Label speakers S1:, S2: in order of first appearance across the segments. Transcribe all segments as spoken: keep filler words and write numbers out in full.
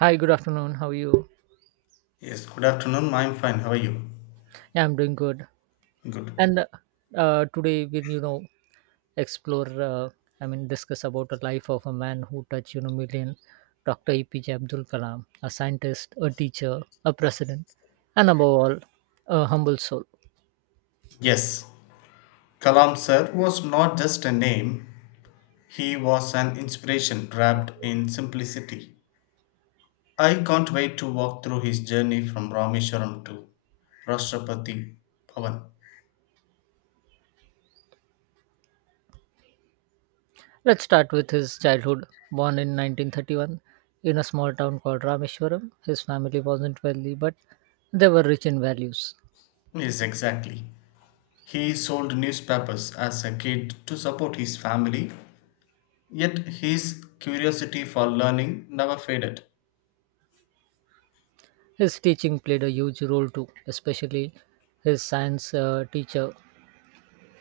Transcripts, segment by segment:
S1: Hi, good afternoon. How are you?
S2: Yes, good afternoon. I'm fine. How are you?
S1: Yeah, I'm doing good.
S2: Good.
S1: And uh, today we'll, you know, explore, uh, I mean, discuss about the life of a man who touched, you know, million, Doctor A P J Abdul Kalam, a scientist, a teacher, a president, and above all, a humble soul.
S2: Yes, Kalam sir was not just a name, he was an inspiration wrapped in simplicity. I can't wait to walk through his journey from Rameshwaram to Rashtrapati Bhavan.
S1: Let's start with his childhood. Born in nineteen thirty-one in a small town called Rameshwaram, his family wasn't wealthy, but they were rich in values.
S2: Yes, exactly. He sold newspapers as a kid to support his family, yet his curiosity for learning never faded.
S1: His teaching played a huge role too, especially his science uh, teacher,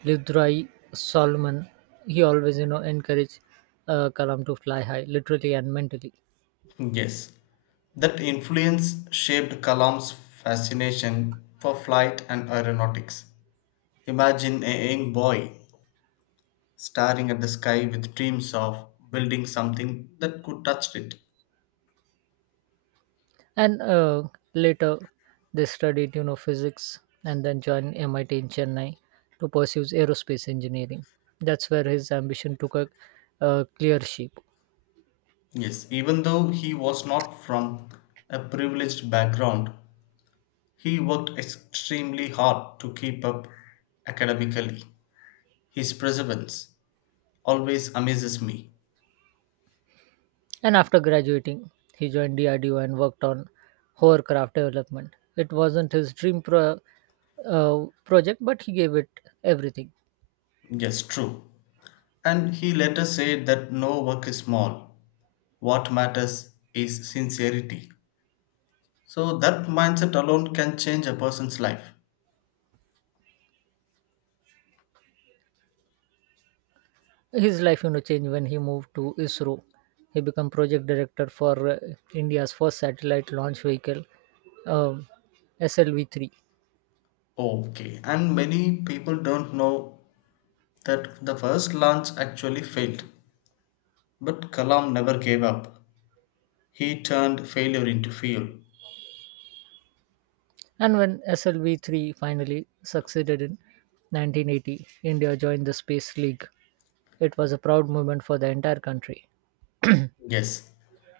S1: Lidrai Solomon. He always, you know, encouraged uh, Kalam to fly high, literally and mentally.
S2: Yes, that influence shaped Kalam's fascination for flight and aeronautics. Imagine a young boy staring at the sky with dreams of building something that could touch it.
S1: And uh, later, they studied, you know, physics and then joined M I T in Chennai to pursue aerospace engineering. That's where his ambition took a uh, clear shape.
S2: Yes, even though he was not from a privileged background, he worked extremely hard to keep up academically. His perseverance always amazes me.
S1: And after graduating, he joined D R D O and worked on hovercraft development. It wasn't his dream pro- uh, project, but he gave it everything.
S2: Yes, true. And he later said that no work is small, what matters is sincerity. So that mindset alone can change a person's life.
S1: His life, you know, changed when he moved to ISRO. He became project director for uh, India's first satellite launch vehicle, um, S L V three.
S2: Okay, and many people don't know that the first launch actually failed. But Kalam never gave up. He turned failure into fuel.
S1: And when S L V three finally succeeded in nineteen eighty, India joined the Space League. It was a proud moment for the entire country.
S2: Yes,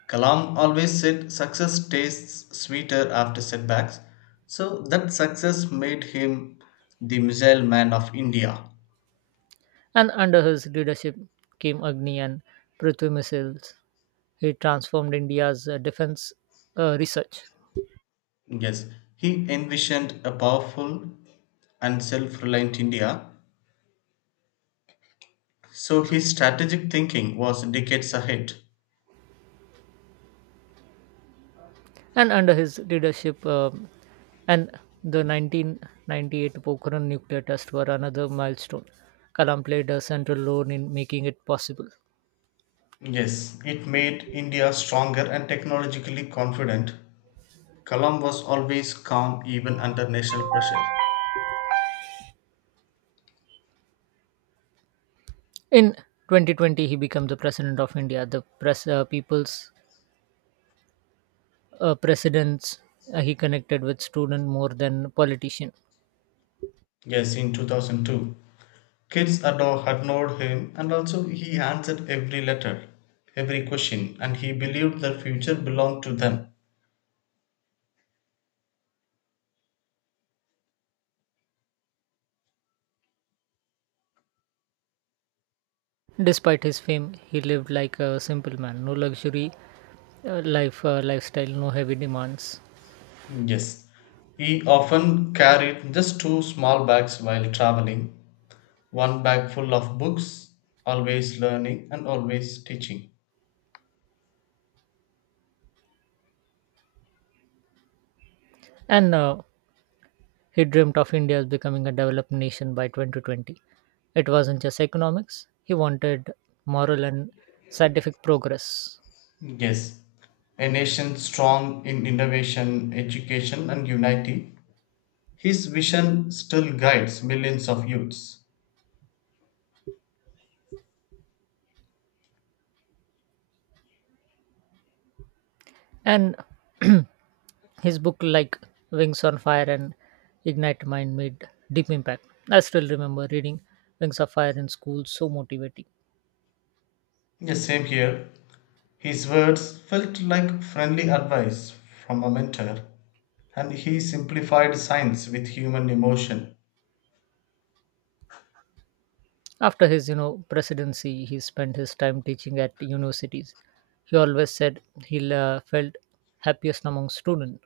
S2: Kalam always said success tastes sweeter after setbacks. So that success made him the missile man of India.
S1: And under his leadership came Agni and Prithvi missiles. He transformed India's uh, defense uh, research.
S2: Yes, he envisioned a powerful and self reliant India, so his strategic thinking was decades ahead.
S1: And under his leadership, um and the nineteen ninety-eight Pokhran nuclear test were another milestone. Kalam played a central role in making it possible.
S2: Yes, it made India stronger and technologically confident. Kalam was always calm even under national pressure.
S1: In twenty twenty, he became the president of India, the pres- uh, people's uh, presidents. Uh, he connected with students more than politician.
S2: Yes, in two thousand two. Kids adore, adored him, and also he answered every letter, every question, and he believed the future belonged to them.
S1: Despite his fame, he lived like a simple man. No luxury uh, life uh, lifestyle, no heavy demands.
S2: Mm. Yes, he often carried just two small bags while traveling, one bag full of books, always learning and always teaching.
S1: And uh, he dreamt of India as becoming a developed nation by twenty twenty. It wasn't just economics. He wanted moral and scientific progress.
S2: Yes, a nation strong in innovation, education, and unity. His vision still guides millions of youths.
S1: And his book like Wings on Fire and Ignite Mind made deep impact. I still remember reading Wings of Fire in school, so motivating.
S2: The same here. His words felt like friendly advice from a mentor, and he simplified science with human emotion.
S1: After his, you know, presidency, he spent his time teaching at universities. He always said he uh, felt happiest among students,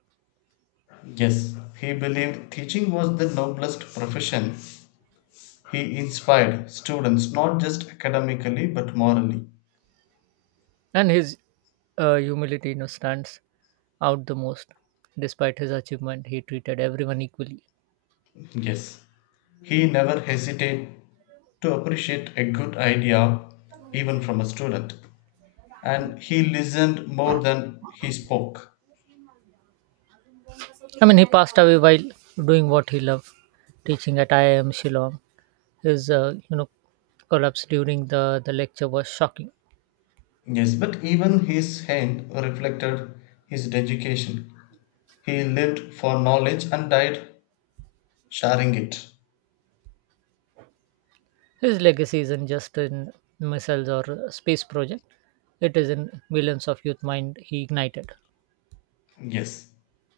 S2: Yes, he believed teaching was the noblest profession. He inspired students not just academically but morally.
S1: and his uh, humility, you know, stands out the most. Despite his achievement, he treated everyone equally.
S2: Yes, he never hesitated to appreciate a good idea even from a student. And he listened more than he spoke.
S1: I mean, he passed away while doing what he loved, teaching at I I M Shillong. His, uh, you know, collapse during the, the lecture was shocking.
S2: Yes, but even his hand reflected his education. He lived for knowledge and died sharing it.
S1: His legacy isn't just in missiles or space project; it is in millions of youth mind he ignited.
S2: Yes,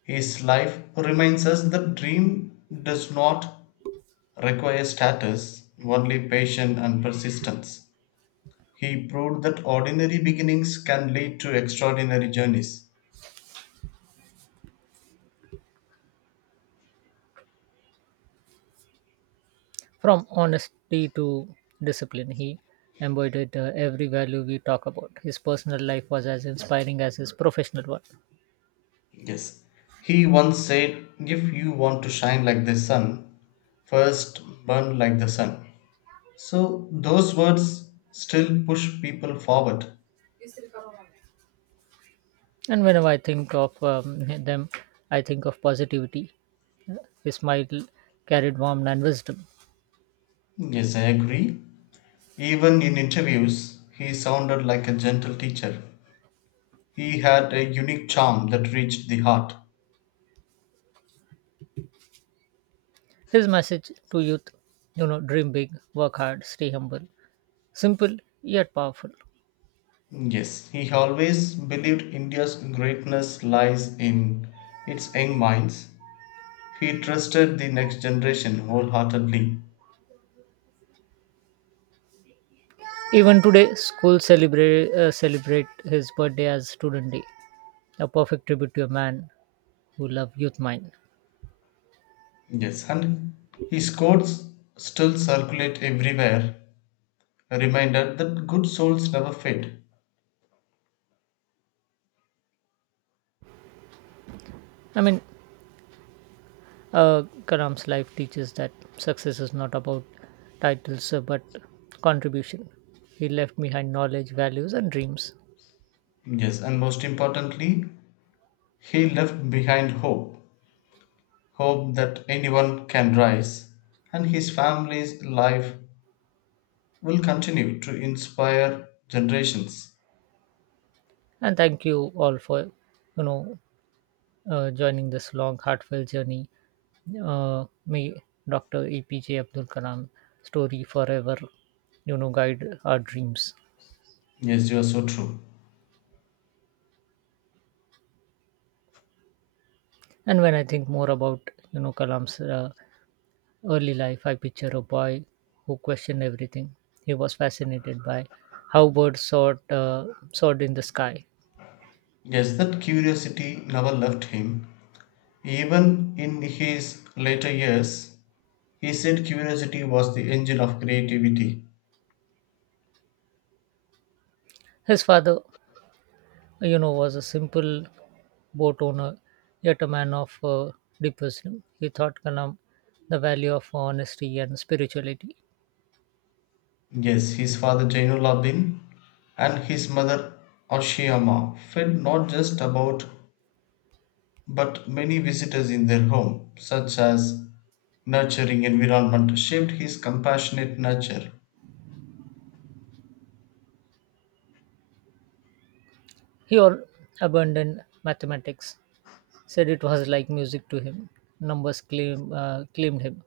S2: his life reminds us that dream does not require status, only patience and persistence. He proved that ordinary beginnings can lead to extraordinary journeys.
S1: From honesty to discipline, he embodied uh, every value we talk about. His personal life was as inspiring as his professional one.
S2: Yes, he once said, if you want to shine like the sun, first burn like the sun. So, those words still push people forward.
S1: And whenever I think of um, them, I think of positivity. His smile carried warmth and wisdom.
S2: Yes, I agree. Even in interviews, he sounded like a gentle teacher. He had a unique charm that reached the heart.
S1: His message to youth, you know, dream big, work hard, stay humble. Simple yet powerful.
S2: Yes, he always believed India's greatness lies in its young minds. He trusted the next generation wholeheartedly.
S1: Even today, schools celebrate, uh, celebrate his birthday as Student Day, a perfect tribute to a man who loved youth mind.
S2: Yes, and his quotes still circulate everywhere, a reminder that good souls never fade.
S1: I mean, uh, Karam's life teaches that success is not about titles uh, but contribution. He left behind knowledge, values, and dreams.
S2: Yes, and most importantly, he left behind hope hope that anyone can rise, and his family's life will continue to inspire generations.
S1: And thank you all for, you know, uh, joining this long, heartfelt journey. Uh, may Doctor E P J Abdul Karam story forever, you know, guide our dreams.
S2: Yes, you are so true.
S1: And when I think more about, you know, Kalam's uh, early life, I picture a boy who questioned everything. He was fascinated by how birds soared, uh, soared in the sky.
S2: Yes, that curiosity never left him. Even in his later years, he said curiosity was the engine of creativity.
S1: His father, you know, was a simple boat owner, yet a man of uh, deep wisdom. He taught Kalam the value of honesty and spirituality.
S2: Yes, his father Jainullah bin and his mother Oshiyama fed not just about but many visitors in their home, such as nurturing environment shaped his compassionate nature.
S1: He all abandoned mathematics, said it was like music to him. Numbers claim, uh, claimed him.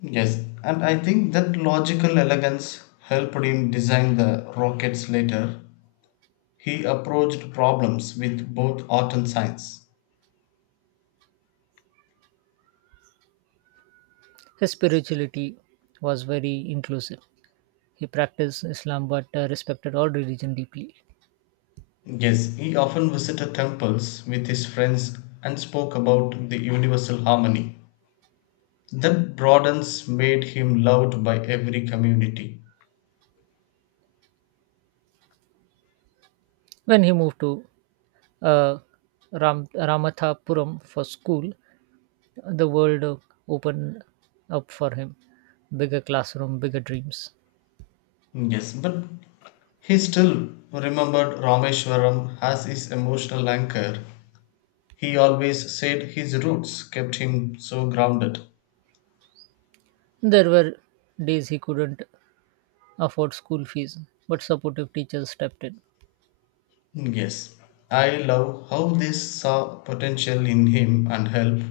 S2: Yes, and I think that logical elegance helped him design the rockets later. He approached problems with both art and science.
S1: His spirituality was very inclusive. He practiced Islam but uh, respected all religion deeply.
S2: Yes, he often visited temples with his friends and spoke about the universal harmony. That broadens made him loved by every community.
S1: When he moved to uh, Ram- Ramathapuram for school, the world uh, opened up for him. Bigger classroom, bigger dreams.
S2: Yes, but he still remembered Rameshwaram as his emotional anchor. He always said his roots kept him so grounded.
S1: There were days he couldn't afford school fees, but supportive teachers stepped in.
S2: Yes, I love how they saw potential in him and help.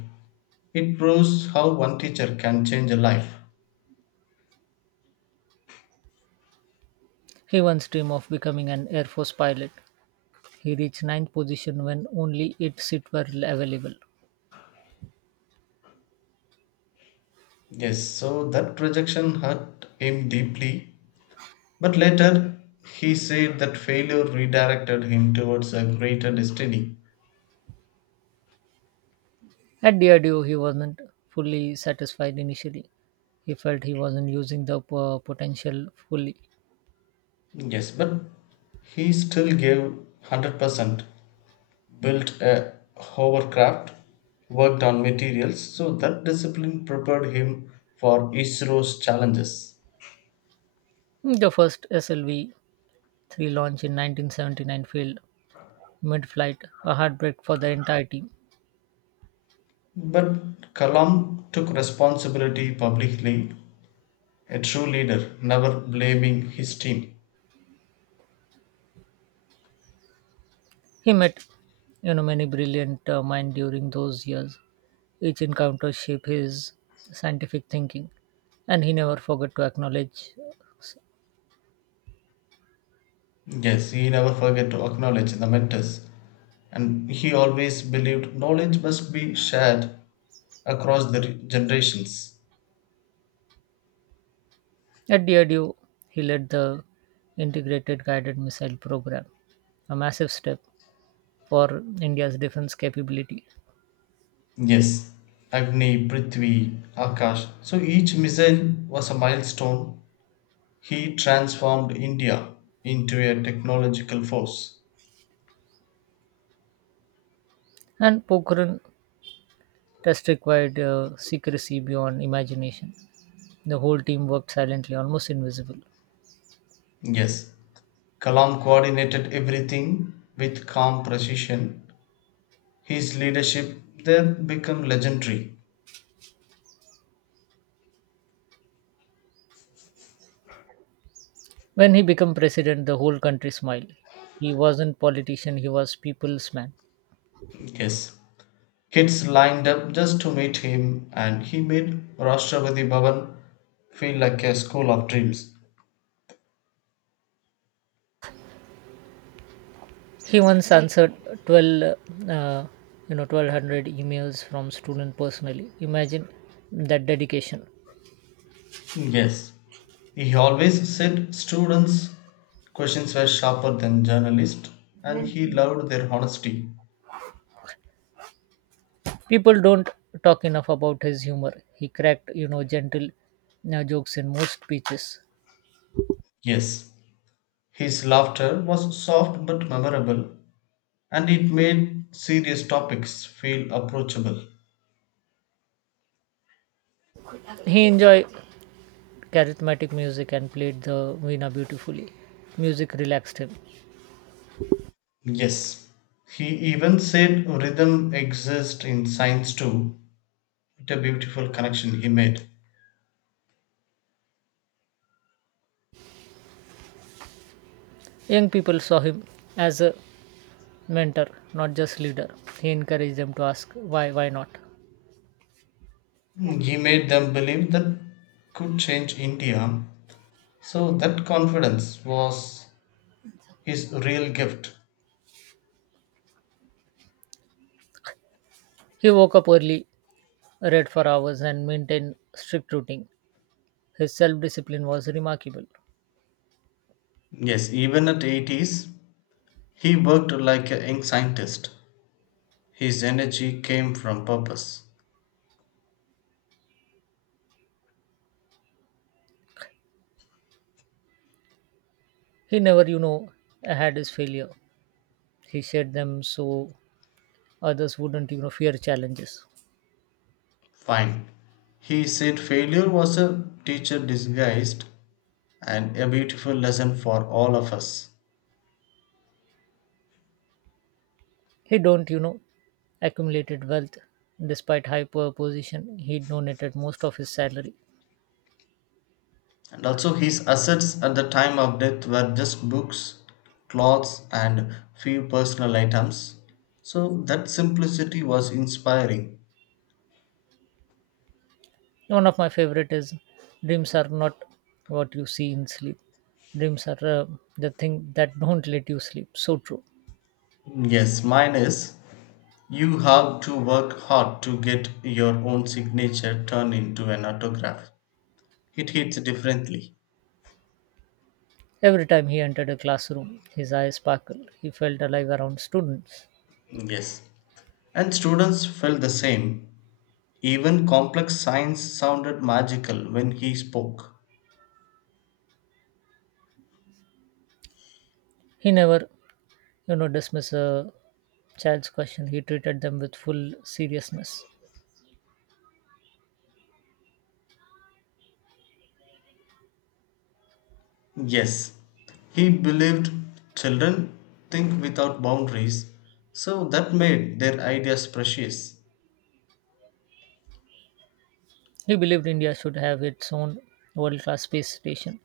S2: It proves how one teacher can change a life.
S1: He once dreamed of becoming an Air Force pilot. He reached ninth position when only eight seats were available.
S2: Yes, so that rejection hurt him deeply. But later, he said that failure redirected him towards a greater destiny.
S1: At Diageo, he wasn't fully satisfied initially. He felt he wasn't using the po- potential fully.
S2: Yes, but he still gave one hundred percent, built a hovercraft, worked on materials, so that discipline prepared him for ISRO's challenges.
S1: The first S L V three launch in nineteen seventy-nine failed mid flight, a heartbreak for the entire team.
S2: But Kalam took responsibility publicly, a true leader, never blaming his team.
S1: He met you know, many brilliant uh, minds during those years. Each encounter shaped his scientific thinking, and he never forgot to acknowledge.
S2: Yes, he never forgot to acknowledge the mentors, and he always believed knowledge must be shared across the re- generations.
S1: At D R D O, he led the Integrated Guided Missile Program, a massive step for India's defense capability.
S2: Yes, Agni, Prithvi, Akash. So each missile was a milestone. He transformed India into a technological force.
S1: And Pokhran test required uh, secrecy beyond imagination. The whole team worked silently, almost invisible.
S2: Yes, Kalam coordinated everything with calm precision. His leadership there became legendary.
S1: When he became president, the whole country smiled. He wasn't politician; he was people's man.
S2: Yes. Kids lined up just to meet him and he made Rashtrapati Bhavan feel like a school of dreams.
S1: He once answered twelve, uh, you know, twelve hundred emails from students personally. Imagine that dedication.
S2: Yes. He always said students' questions were sharper than journalists, and he loved their honesty.
S1: People don't talk enough about his humor. He cracked you know gentle uh, jokes in most speeches.
S2: Yes. His laughter was soft but memorable, and it made serious topics feel approachable.
S1: He enjoyed charismatic music and played the veena beautifully. Music relaxed him.
S2: Yes, he even said rhythm exists in science too. What a beautiful connection he made.
S1: Young people saw him as a mentor, not just leader. He encouraged them to ask why, why not.
S2: He made them believe that could change India. So that confidence was his real gift.
S1: He woke up early, read for hours, and maintained strict routine. His self discipline was remarkable.
S2: Yes, even at eighties, he worked like a young scientist. His energy came from purpose.
S1: He never, you know, had his failure. He shared them so others wouldn't, you know, fear challenges.
S2: Fine. He said failure was a teacher disguised and a beautiful lesson for all of us.
S1: He don't, you know, accumulated wealth despite high poor position. He donated most of his salary.
S2: And also, his assets at the time of death were just books, clothes, and few personal items. So, that simplicity was inspiring.
S1: One of my favorite is dreams are not what you see in sleep. Dreams are uh, the thing that don't let you sleep. So true.
S2: Yes, mine is you have to work hard to get your own signature turned into an autograph. It hits differently.
S1: Every time he entered a classroom, his eyes sparkled. He felt alive around students.
S2: Yes. And students felt the same. Even complex science sounded magical when he spoke.
S1: He never, you know, dismissed a child's question. He treated them with full seriousness.
S2: Yes, he believed children think without boundaries, so that made their ideas precious.
S1: He believed India should have its own world-class space station,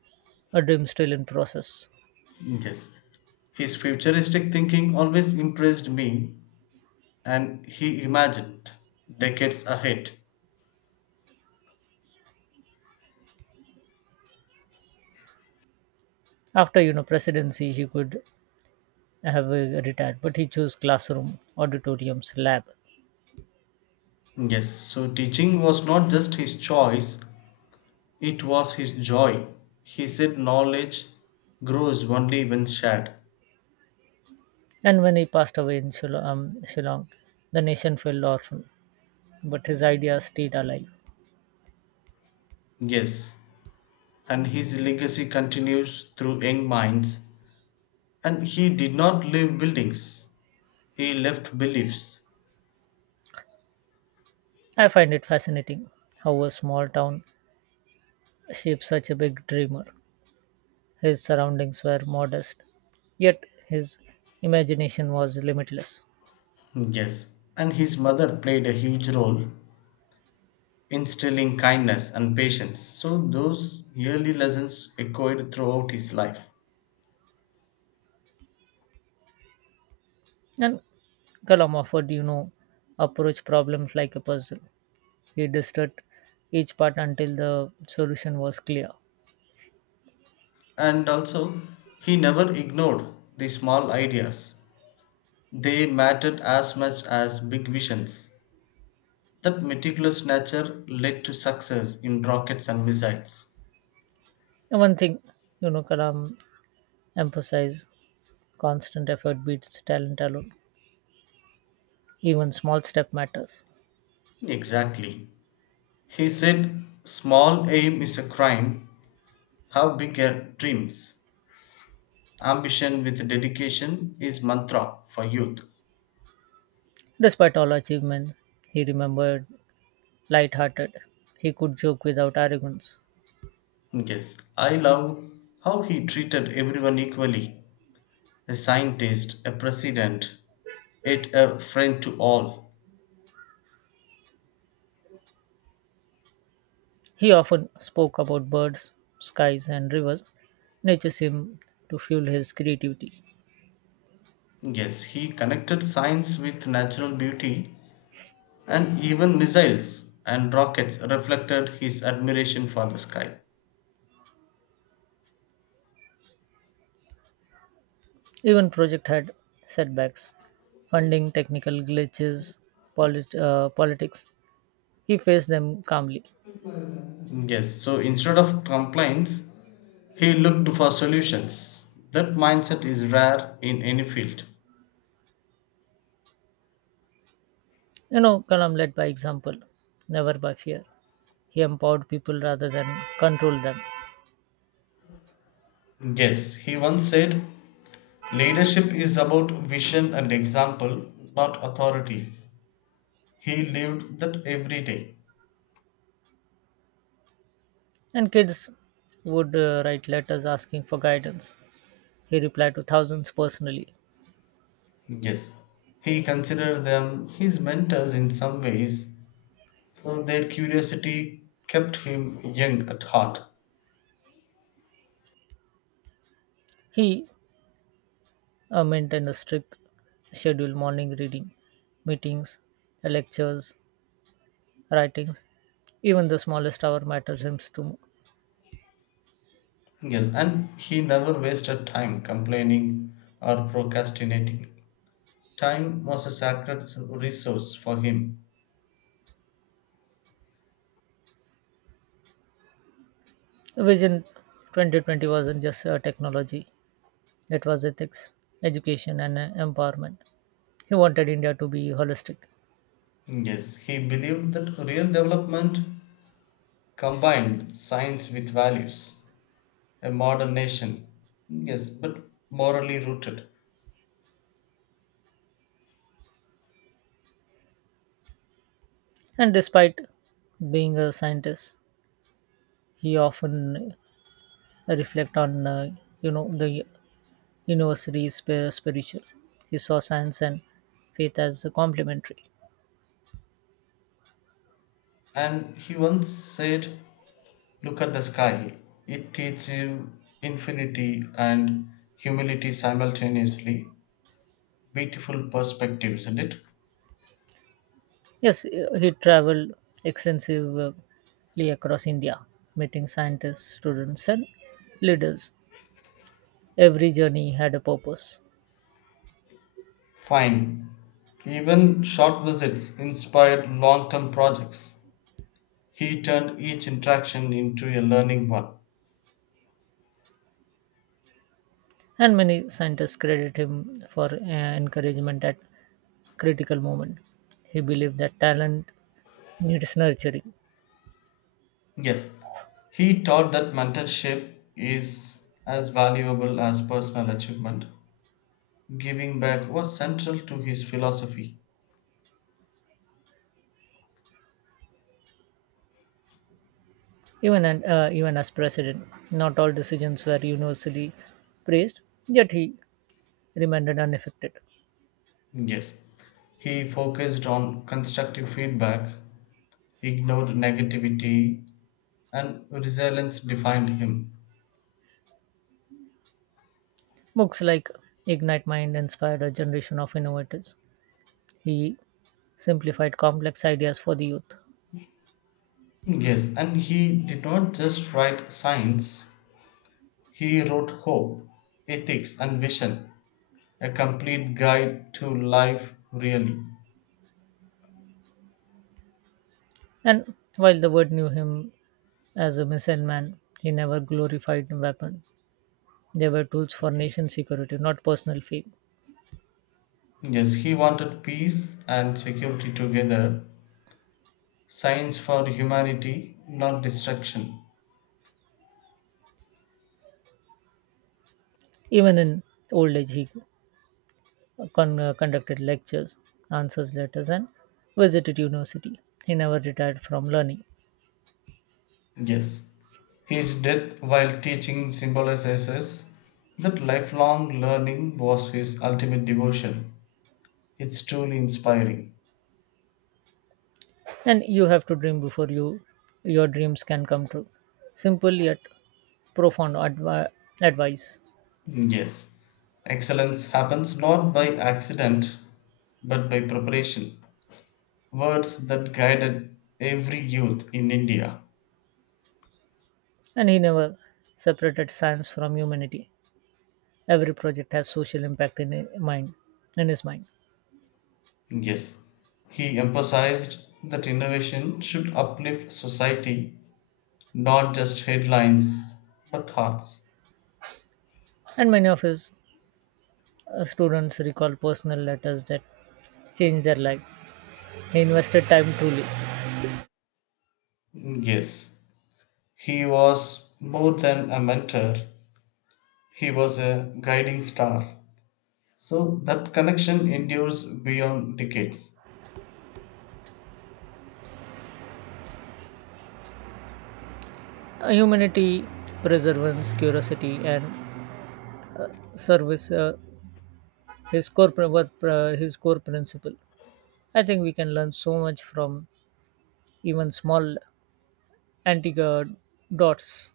S1: a dream still in process.
S2: Yes, his futuristic thinking always impressed me, and he imagined decades ahead.
S1: After you know presidency, he could have uh, retired, but he chose classroom, auditoriums, lab.
S2: Yes, so teaching was not just his choice, it was his joy. He said knowledge grows only when shared.
S1: And when he passed away in Shil- um, Shillong, the nation fell orphan, but his ideas stayed alive.
S2: Yes, and his legacy continues through young minds. And he did not leave buildings, he left beliefs.
S1: I find it fascinating how a small town shaped such a big dreamer. His surroundings were modest, yet his imagination was limitless.
S2: Yes, and his mother played a huge role, instilling kindness and patience. So, those early lessons echoed throughout his life.
S1: And Kalam offered, you know, approach problems like a puzzle. He dissected each part until the solution was clear.
S2: And also, he never ignored the small ideas, they mattered as much as big visions. That meticulous nature led to success in rockets and missiles.
S1: And one thing, you know, Kalam emphasized constant effort beats talent alone. Even small step matters.
S2: Exactly. He said, small aim is a crime, have bigger dreams. Ambition with dedication is mantra for youth.
S1: Despite all achievements, he remembered light-hearted. He could joke without arrogance.
S2: Yes, I love how he treated everyone equally. A scientist, a president, yet a friend to all.
S1: He often spoke about birds, skies, and rivers. Nature seemed to fuel his creativity.
S2: Yes, he connected science with natural beauty, and even missiles and rockets reflected his admiration for the sky.
S1: Even project had setbacks, funding, technical glitches, polit- uh, politics. He faced them calmly.
S2: Yes, so instead of complaints, he looked for solutions. That mindset is rare in any field.
S1: You know, Kalam led by example, never by fear. He empowered people rather than controlled them.
S2: Yes, he once said, leadership is about vision and example, not authority. He lived that every day.
S1: And kids would uh, write letters asking for guidance. He replied to thousands personally.
S2: Yes, he considered them his mentors in some ways, so their curiosity kept him young at heart.
S1: He uh, maintained a strict schedule morning reading, meetings, lectures, writings. Even the smallest hour matters him to.
S2: Yes, and he never wasted time complaining or procrastinating. Time was a sacred resource for him.
S1: Vision twenty twenty wasn't just uh, technology, it was ethics, education, and uh, empowerment. He wanted India to be holistic.
S2: Yes, he believed that real development combined science with values. A modern nation. Yes, but morally rooted.
S1: And despite being a scientist, he often reflect on uh, you know the university is sp- spiritual. He saw science and faith as complementary.
S2: And he once said, look at the sky. It teaches you infinity and humility simultaneously. Beautiful perspective, isn't it?
S1: Yes, uh, he traveled extensively across India, meeting scientists, students, and leaders. Every journey had a purpose.
S2: Fine. Even short visits inspired long term projects. He turned each interaction into a learning one.
S1: And many scientists credit him for uh, encouragement at critical moment. He believed that talent needs nurturing.
S2: Yes, he taught that mentorship is as valuable as personal achievement. Giving back was central to his philosophy.
S1: Even and uh, even as president, not all decisions were universally praised, yet he remained unaffected.
S2: Yes, he focused on constructive feedback, ignored negativity, and resilience defined him.
S1: Books like Ignite Mind inspired a generation of innovators. He simplified complex ideas for the youth.
S2: Yes, and he did not just write science, he wrote hope, ethics, and vision, a complete guide to life, really.
S1: And while the world knew him as a missile man, he never glorified weapons. They were tools for nation security, not personal fame.
S2: Yes, he wanted peace and security together, science for humanity, not destruction.
S1: Even in old age, he con- uh, conducted lectures, answers letters, and visited university. He never retired from learning.
S2: Yes. His death while teaching symbolizes that lifelong learning was his ultimate devotion. It's truly inspiring.
S1: And you have to dream before you your dreams can come true. Simple yet profound advi- advice.
S2: Yes. Excellence happens not by accident, but by preparation. Words that guided every youth in India.
S1: And he never separated science from humanity. Every project has social impact in his mind, in his mind.
S2: Yes. He emphasized that innovation should uplift society, not just headlines, but hearts.
S1: And many of his uh, students recall personal letters that changed their life. He invested time truly.
S2: Yes. He was more than a mentor, he was a guiding star. So that connection endures beyond decades.
S1: Uh, Humanity, perseverance, curiosity, and uh, service uh, his core pr- were pr- his core principle. I think we can learn so much from even small Antigua dots.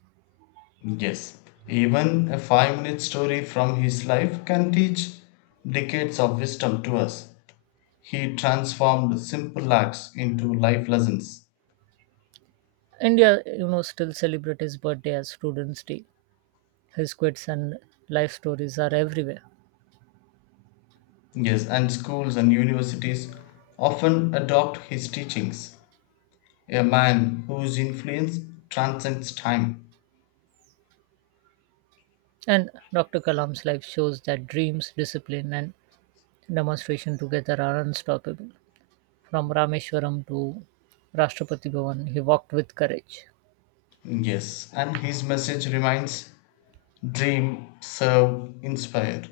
S2: Yes, even a five minute story from his life can teach decades of wisdom to us. He transformed simple acts into life lessons.
S1: India, you know, still celebrate his birthday as Students' Day. His quotes and life stories are everywhere.
S2: Yes, and schools and universities often adopt his teachings. A man whose influence transcends time.
S1: And Doctor Kalam's life shows that dreams, discipline, and demonstration together are unstoppable. From Rameshwaram to Rashtrapati Bhavan, he walked with courage.
S2: Yes, and his message remains dream, serve, inspire.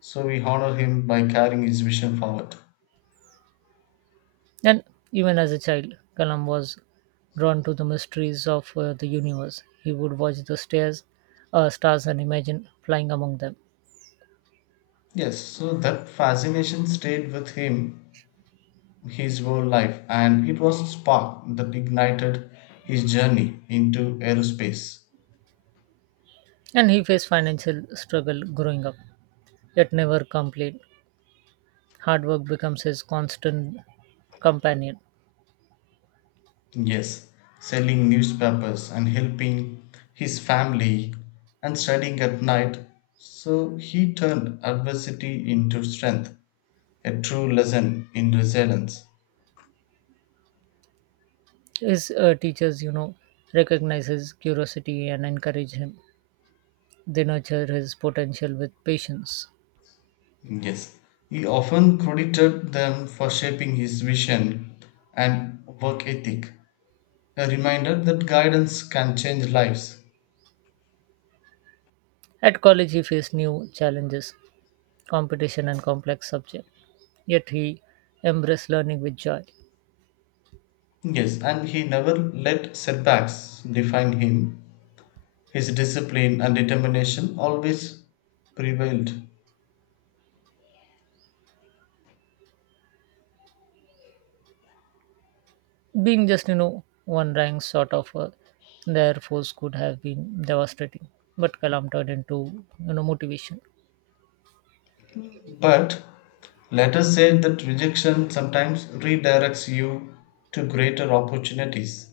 S2: So we honor him by carrying his vision forward.
S1: And even as a child, Kalam was drawn to the mysteries of uh, the universe. He would watch the stairs, uh, stars and imagine flying among them.
S2: Yes, so that fascination stayed with him his whole life, and it was a spark that ignited his journey into aerospace.
S1: And he faced financial struggle growing up, yet never complained. Hard work becomes his constant companion.
S2: Yes, selling newspapers and helping his family and studying at night. So he turned adversity into strength, a true lesson in resilience.
S1: His uh, teachers, you know, recognize his curiosity and encourage him. They nurture his potential with patience.
S2: Yes, he often credited them for shaping his vision and work ethic, a reminder that guidance can change lives.
S1: At college, he faced new challenges, competition, and complex subjects. Yet he embraced learning with joy.
S2: Yes, and he never let setbacks define him. His discipline and determination always prevailed.
S1: Being just, you know, one rank sort of uh, the Air Force could have been devastating. But Kalam turned into, you know, motivation.
S2: But let us say that rejection sometimes redirects you to greater opportunities,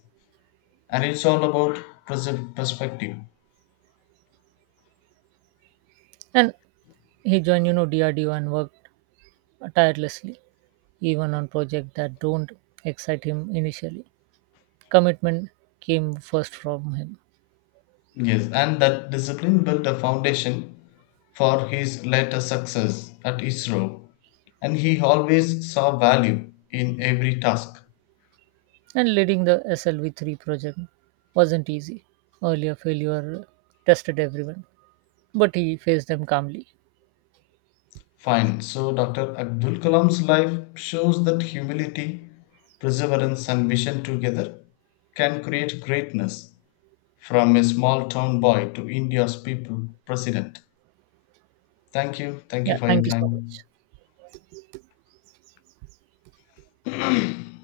S2: and it's all about preserved perspective.
S1: And he joined, you know, D R D O and worked tirelessly, even on projects that don't excite him initially. Commitment came first from him.
S2: Yes, and that discipline built a foundation for his later success at ISRO. And he always saw value in every task.
S1: And leading the S L V three project wasn't easy. Earlier failure tested everyone, but he faced them calmly.
S2: Fine, so Doctor Abdul Kalam's life shows that humility, perseverance, and vision together can create greatness from a small town boy to India's people president. Thank you. Thank you
S1: Yeah,
S2: for your
S1: thank you so much.
S2: time.